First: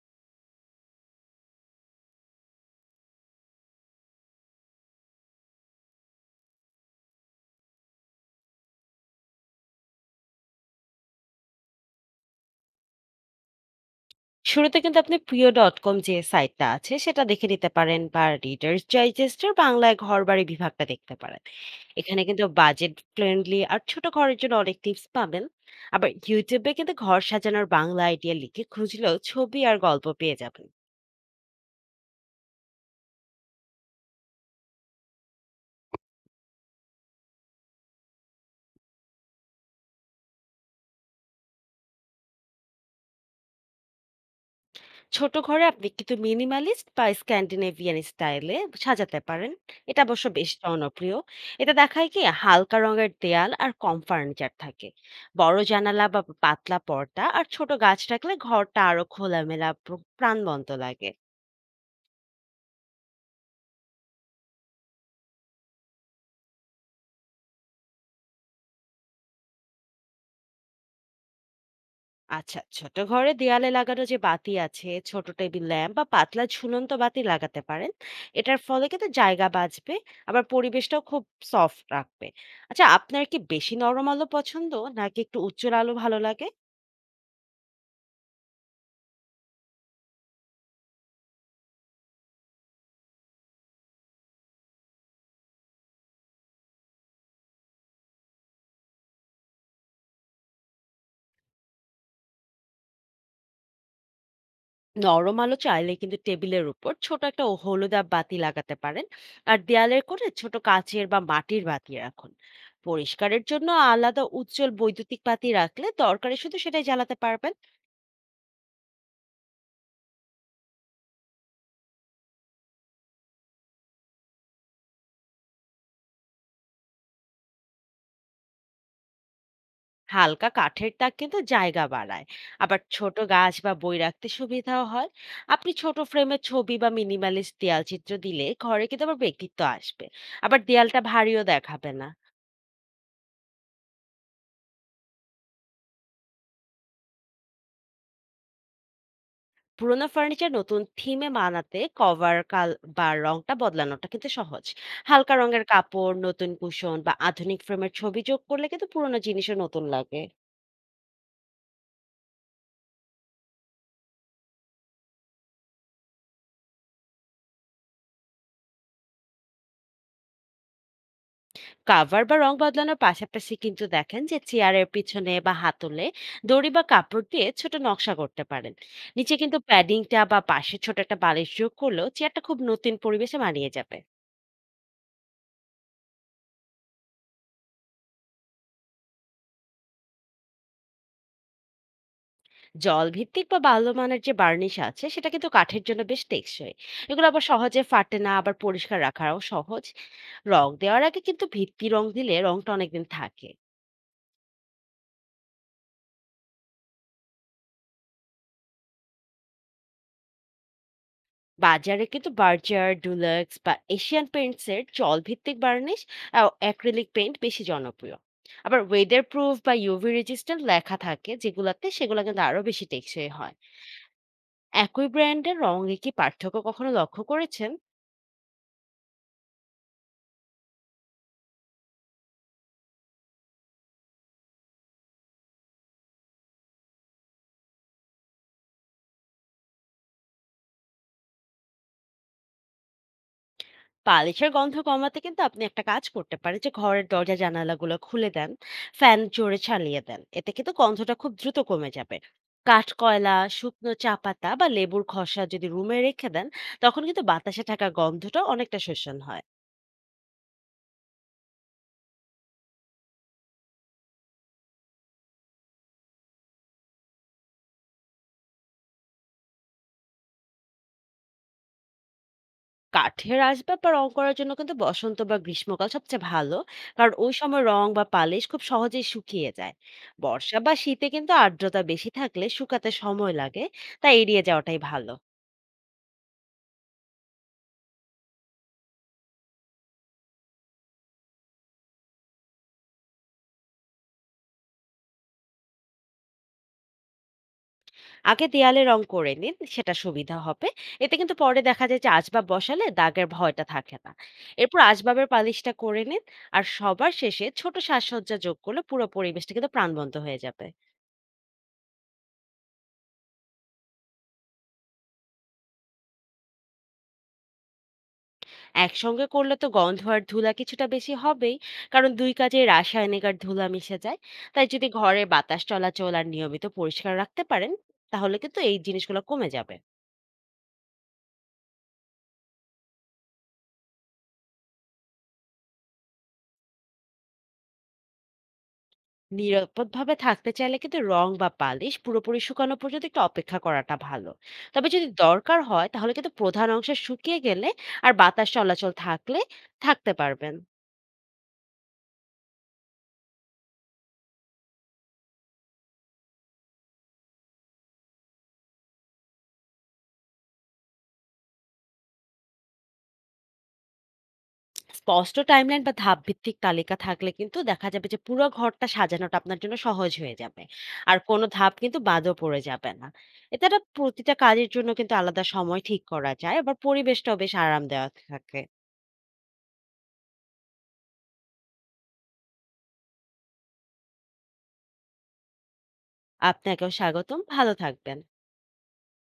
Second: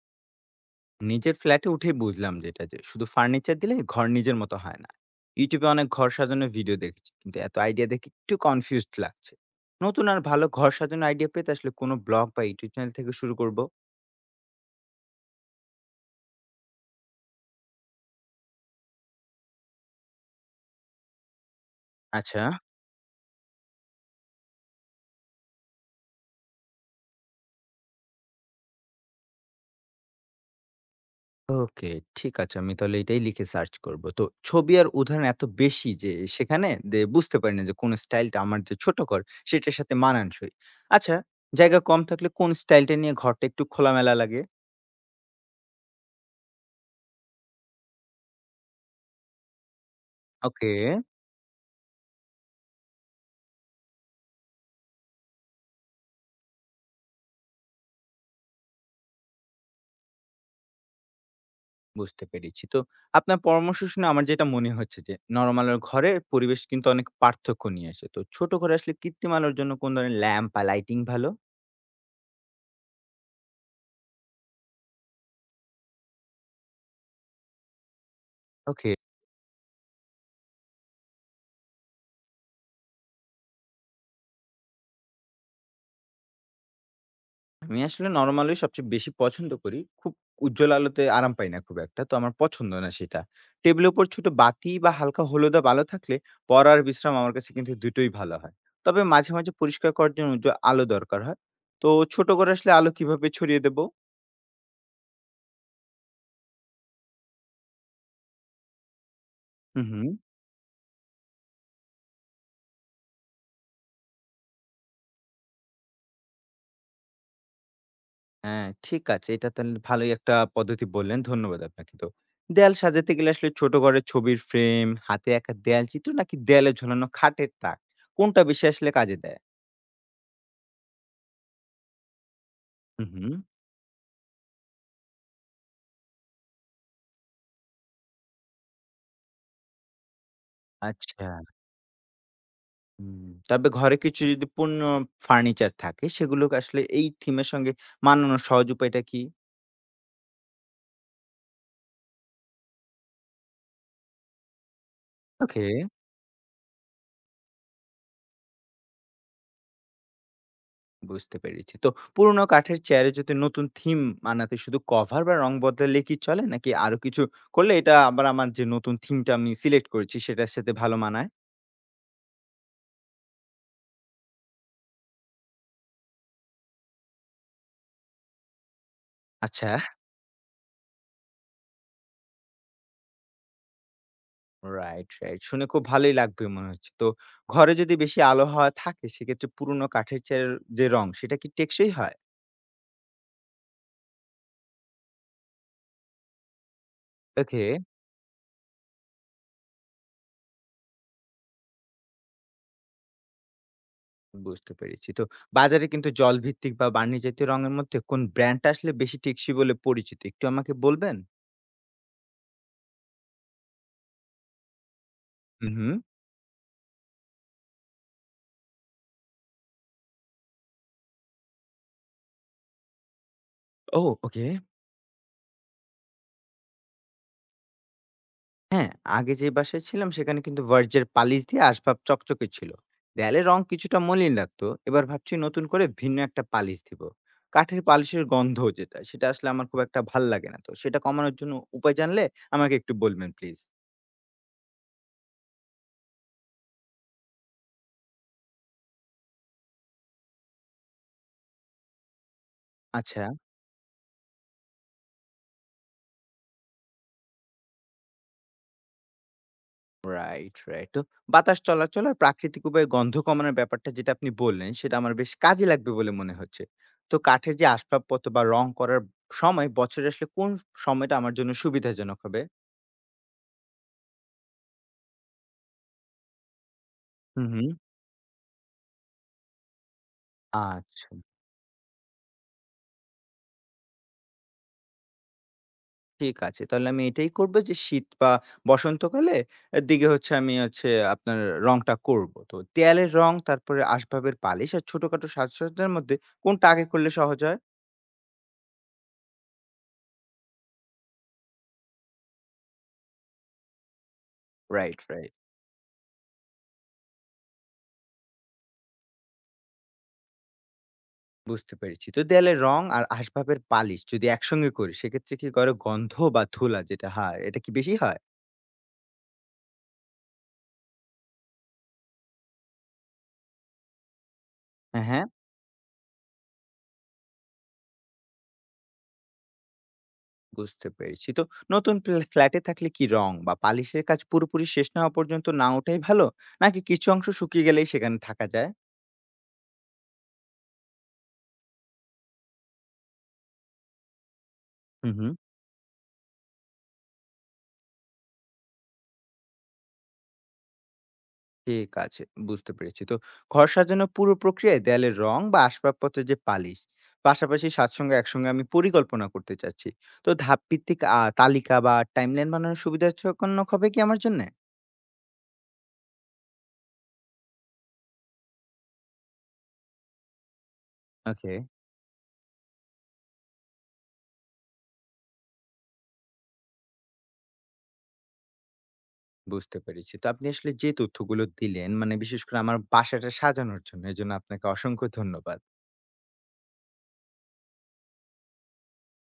নিজের ফ্ল্যাটে উঠে বুঝলাম যে শুধু ফার্নিচার দিলে ঘর নিজের মতো হয় না। ইউটিউবে অনেক ঘর সাজানোর ভিডিও দেখেছি, কিন্তু এত আইডিয়া দেখে একটু কনফিউজড লাগছে। নতুন আর ভালো ঘর সাজানোর আইডিয়া পেতে আসলে কোনো ব্লগ বা ইউটিউব চ্যানেল থেকে শুরু করব? শুরুতে কিন্তু আপনি প্রিয়.com যে সাইটটা আছে সেটা দেখে নিতে পারেন বা রিডার্স ডাইজেস্টের বাংলায় ঘরবাড়ি বিভাগটা দেখতে পারেন। এখানে আচ্ছা। কিন্তু বাজেট ফ্রেন্ডলি আর ছোট ঘরের জন্য অনেক টিপস পাবেন। আবার ইউটিউবে কিন্তু ঘর সাজানোর বাংলা আইডিয়া লিখে খুঁজলেও ছবি আর গল্প পেয়ে যাবেন। ওকে, ঠিক আছে, আমি তাহলে এটাই লিখে সার্চ করব। তো ছবি আর উদাহরণ এত বেশি যে সেখানে বুঝতে পারি না যে কোন স্টাইলটা আমার যে ছোট ঘর, সেটার সাথে মানানসই। আচ্ছা, জায়গা কম থাকলে কোন স্টাইলটা নিয়ে ঘরটা একটু খোলামেলা লাগে? ছোট ঘরে আপনি কিন্তু মিনিমালিস্ট বা স্ক্যান্ডিনেভিয়ান স্টাইলে সাজাতে পারেন। এটা অবশ্য বেশ ওকে, জনপ্রিয়। এটা দেখায় কি হালকা রঙের দেয়াল আর কম ফার্নিচার থাকে। বড় জানালা বা পাতলা পর্দা আর ছোট গাছ রাখলে ঘরটা আরো খোলামেলা প্রাণবন্ত লাগে। বুঝতে পেরেছি। তো আপনার পরামর্শ শুনে আমার যেটা মনে হচ্ছে যে, নরমাল আলোর ঘরের পরিবেশ কিন্তু অনেক পার্থক্য নিয়ে আসে। তো ছোট ঘরে আসলে কৃত্রিম আলোর জন্য কোন ধরনের ল্যাম্প বা লাইটিং ভালো? আচ্ছা, ছোট ঘরে দেয়ালে লাগানো যে বাতি আছে, ছোট টেবিল ল্যাম্প বা পাতলা ঝুলন্ত বাতি লাগাতে পারেন। এটার ফলে ওকে। কিন্তু জায়গা বাঁচবে, আবার পরিবেশটাও খুব সফট রাখবে। আচ্ছা, আপনার কি বেশি নরম আলো পছন্দ নাকি একটু উজ্জ্বল আলো ভালো লাগে? আমি আসলে নরমাল আলোই সবচেয়ে বেশি পছন্দ করি। খুব উজ্জ্বল আলোতে আরাম পাই না খুব একটা। তো আমার পছন্দ না সেটা। টেবিলের উপর ছোট বাতি বা হালকা হলুদাভ আলো থাকলে পড়া আর বিশ্রাম আমার কাছে কিন্তু দুটোই ভালো হয়। তবে মাঝে মাঝে পরিষ্কার করার জন্য উজ্জ্বল আলো দরকার হয়। তো ছোট ঘরে আসলে আলো কিভাবে ছড়িয়ে দেবো? নরম আলো চাইলে কিন্তু টেবিলের উপর ছোট একটা হলুদাভ বাতি লাগাতে পারেন, আর হু, হু। দেয়ালের কোণে ছোট কাচের বা মাটির বাতি রাখুন। পরিষ্কারের জন্য আলাদা উজ্জ্বল বৈদ্যুতিক বাতি রাখলে দরকারে শুধু সেটাই জ্বালাতে পারবেন। হ্যাঁ, ঠিক আছে। এটা তাহলে ভালোই একটা পদ্ধতি বললেন। ধন্যবাদ আপনাকে তো। দেয়াল সাজাতে গেলে আসলে ছোট ঘরের ছবির ফ্রেম, হাতে আঁকা দেয়াল চিত্র নাকি দেয়ালে ঝোলানো খাটের তাক, কোনটা বেশি আসলে কাজে দেয়? হালকা কাঠের তাক কিন্তু জায়গা বাড়ায়, আবার হুম, ছোট হুম। গাছ বা বই রাখতে সুবিধাও হয়। আপনি ছোট ফ্রেমে ছবি বা মিনিমালিস্ট দেয়াল চিত্র দিলে ঘরে কিন্তু আবার ব্যক্তিত্ব আসবে, আবার দেয়ালটা আচ্ছা। ভারীও দেখাবে না। হুম। তবে ঘরে কিছু যদি পূর্ণ ফার্নিচার থাকে, সেগুলোকে আসলে এই থিমের সঙ্গে মানানোর সহজ উপায়টা কি? পুরোনো ফার্নিচার নতুন থিমে মানাতে কভার কাল বা রংটা বদলানোটা কিন্তু সহজ। হালকা ওকে, রঙের কাপড়, নতুন কুশন বা আধুনিক ফ্রেমের ছবি যোগ করলে কিন্তু পুরোনো জিনিসও নতুন লাগে। বুঝতে পেরেছি। তো পুরোনো কাঠের চেয়ারে যদি নতুন থিম বানাতে শুধু কভার বা রং বদলালে কি চলে? নাকি আরো কিছু করলে এটা আবার আমার যে নতুন থিমটা আমি সিলেক্ট করেছি সেটার সাথে ভালো মানায়? কাভার বা রং বদলানোর পাশাপাশি কিন্তু দেখেন যে চেয়ারের পিছনে বা হাতলে দড়ি বা কাপড় দিয়ে ছোট নকশা করতে পারেন। নিচে কিন্তু আচ্ছা। প্যাডিংটা বা পাশে ছোট একটা বালিশ যোগ করলেও চেয়ারটা খুব নতুন পরিবেশে মানিয়ে যাবে। Right, right. শুনে খুব ভালোই লাগবে মনে হচ্ছে। তো ঘরে যদি বেশি আলো হাওয়া থাকে সেক্ষেত্রে পুরোনো কাঠের চেয়ারের যে রং সেটা কি টেকসই হয়? জল ভিত্তিক বা বাল্যমানের যে বার্নিশ আছে সেটা কিন্তু কাঠের জন্য বেশ টেকসই। এগুলো আবার ওকে, সহজে ফাটে না, আবার পরিষ্কার রাখাও সহজ। রং দেওয়ার আগে কিন্তু ভিত্তি রং দিলে রংটা অনেকদিন থাকে। বুঝতে পেরেছি। তো বাজারে কিন্তু জলভিত্তিক বা বার্নি জাতীয় রঙের মধ্যে কোন ব্র্যান্ডটা আসলে বেশি টেকসই বলে পরিচিত? একটু আমাকে বলবেন? বাজারে কিন্তু বার্জার, ডুলাক্স বা এশিয়ান পেইন্টস এর জলভিত্তিক হুম, হুম। বার্নিশ আর অ্যাক্রিলিক পেইন্ট বেশি জনপ্রিয়। আবার ওয়েদার প্রুফ বা ইউভি রেজিস্ট্যান্ট লেখা থাকে যেগুলাতে, সেগুলো কিন্তু আরো বেশি টেকসই হয়। ও, ওকে। একই ব্র্যান্ডের রঙে কি পার্থক্য কখনো লক্ষ্য করেছেন? হ্যাঁ, আগে যে বাসায় ছিলাম সেখানে কিন্তু ভার্জ্যের পালিশ দিয়ে আসবাব চকচকে ছিল। দেয়ালে রং কিছুটা মলিন লাগতো। এবার ভাবছি নতুন করে ভিন্ন একটা পালিশ দিব। কাঠের পালিশের গন্ধ যেটা, সেটা আসলে আমার খুব একটা ভাল লাগে না। তো সেটা কমানোর জন্য উপায় জানলে আমাকে একটু বলবেন প্লিজ। বালিশের গন্ধ কমাতে কিন্তু আপনি একটা কাজ করতে পারেন, যে ঘরের দরজা জানালাগুলো খুলে দেন, ফ্যান জোরে চালিয়ে দেন, এতে কিন্তু গন্ধটা খুব দ্রুত কমে যাবে। কাঠ আচ্ছা। কয়লা, শুকনো চা পাতা বা লেবুর খসা যদি রুমে রেখে দেন, তখন কিন্তু বাতাসে থাকা গন্ধটা অনেকটা শোষণ হয়। Right, right. তো বাতাস চলাচল আর প্রাকৃতিক উপায়ে গন্ধ কমানোর ব্যাপারটা যেটা আপনি বললেন, সেটা আমার বেশ কাজে লাগবে বলে মনে হচ্ছে। তো কাঠের যে আসবাবপত্র বা রং করার সময় বছরে আসলে কোন সময়টা আমার জন্য সুবিধাজনক হবে? কাঠের আসবাব বা রং করার জন্য কিন্তু বসন্ত বা গ্রীষ্মকাল সবচেয়ে ভালো, কারণ ওই হুম, সময় হুম। রং বা পালিশ খুব সহজেই শুকিয়ে যায়। বর্ষা বা শীতে আচ্ছা। কিন্তু আর্দ্রতা বেশি থাকলে শুকাতে সময় লাগে, তাই এড়িয়ে যাওয়াটাই ভালো। ঠিক আছে। তাহলে আমি এটাই করব যে শীত বা বসন্তকালে এর দিকে হচ্ছে আমি হচ্ছে আপনার রংটা করব। তো দেয়ালের রং, তারপরে আসবাবের পালিশ আর ছোটখাটো সাজসজ্জার মধ্যে কোনটা আগে করলে সহজ হয়? আগে দেয়ালে রং করে নিন, সেটা সুবিধা হবে। এতে কিন্তু পরে দেখা যায় যে আসবাব বসালে দাগের ভয়টা থাকে না। এরপর রাইট, আসবাবের রাইট। পালিশটা করে নিন, আর সবার শেষে ছোট সাজসজ্জা যোগ করলে পুরো পরিবেশটা কিন্তু প্রাণবন্ত হয়ে যাবে। বুঝতে পেরেছি। তো দেয়ালের রং আর আসবাবের পালিশ যদি একসঙ্গে করি সেক্ষেত্রে কি করে গন্ধ বা ধুলা যেটা হয় এটা কি বেশি হয়? একসঙ্গে করলে তো গন্ধ আর ধুলা কিছুটা বেশি হবেই, কারণ দুই কাজে রাসায়নিক আর ধুলা মিশে যায়। তাই যদি হ্যাঁ, ঘরে হ্যাঁ, বাতাস চলাচল আর নিয়মিত পরিষ্কার রাখতে পারেন, তাহলে কিন্তু এই জিনিসগুলো কমে যাবে। বুঝতে পেরেছি। তো নতুন ফ্ল্যা ফ্ল্যাটে থাকলে কি রং বা পালিশের কাজ পুরোপুরি শেষ না হওয়া পর্যন্ত না ওঠাই ভালো? নাকি কিছু অংশ শুকিয়ে গেলেই সেখানে থাকা যায়? নিরাপদভাবে থাকতে চাইলে কিন্তু রং বা পালিশ পুরোপুরি শুকানো পর্যন্ত একটু অপেক্ষা করাটা ভালো। তবে যদি হু, হু। দরকার হয়, তাহলে কিন্তু প্রধান অংশ শুকিয়ে গেলে আর বাতাস চলাচল থাকলে থাকতে পারবেন। ঠিক আছে, বুঝতে পেরেছি। তো ঘর সাজানোর পুরো প্রক্রিয়ায় দেয়ালের রং বা আসবাবপত্রের যে পালিশ, পাশাপাশি সাতসঙ্গে একসঙ্গে আমি পরিকল্পনা করতে চাচ্ছি। তো ধাপভিত্তিক তালিকা বা টাইমলাইন বানানোর সুবিধাজনক হবে কি আমার জন্যে? স্পষ্ট টাইমলাইন বা ধাপ ভিত্তিক তালিকা থাকলে কিন্তু দেখা যাবে যে পুরো ঘরটা সাজানোটা আপনার জন্য সহজ হয়ে যাবে, আর কোনো ওকে, ধাপ কিন্তু বাদও পড়ে যাবে না। এতে প্রতিটা কাজের জন্য কিন্তু আলাদা সময় ঠিক করা যায়, আবার পরিবেশটাও বেশ আরাম দেওয়া থাকে। বুঝতে পেরেছি। তো আপনি আসলে যে তথ্যগুলো দিলেন, মানে বিশেষ করে আমার বাসাটা সাজানোর জন্য, এজন্য আপনাকে অসংখ্য ধন্যবাদ। আপনাকেও স্বাগতম, ভালো থাকবেন।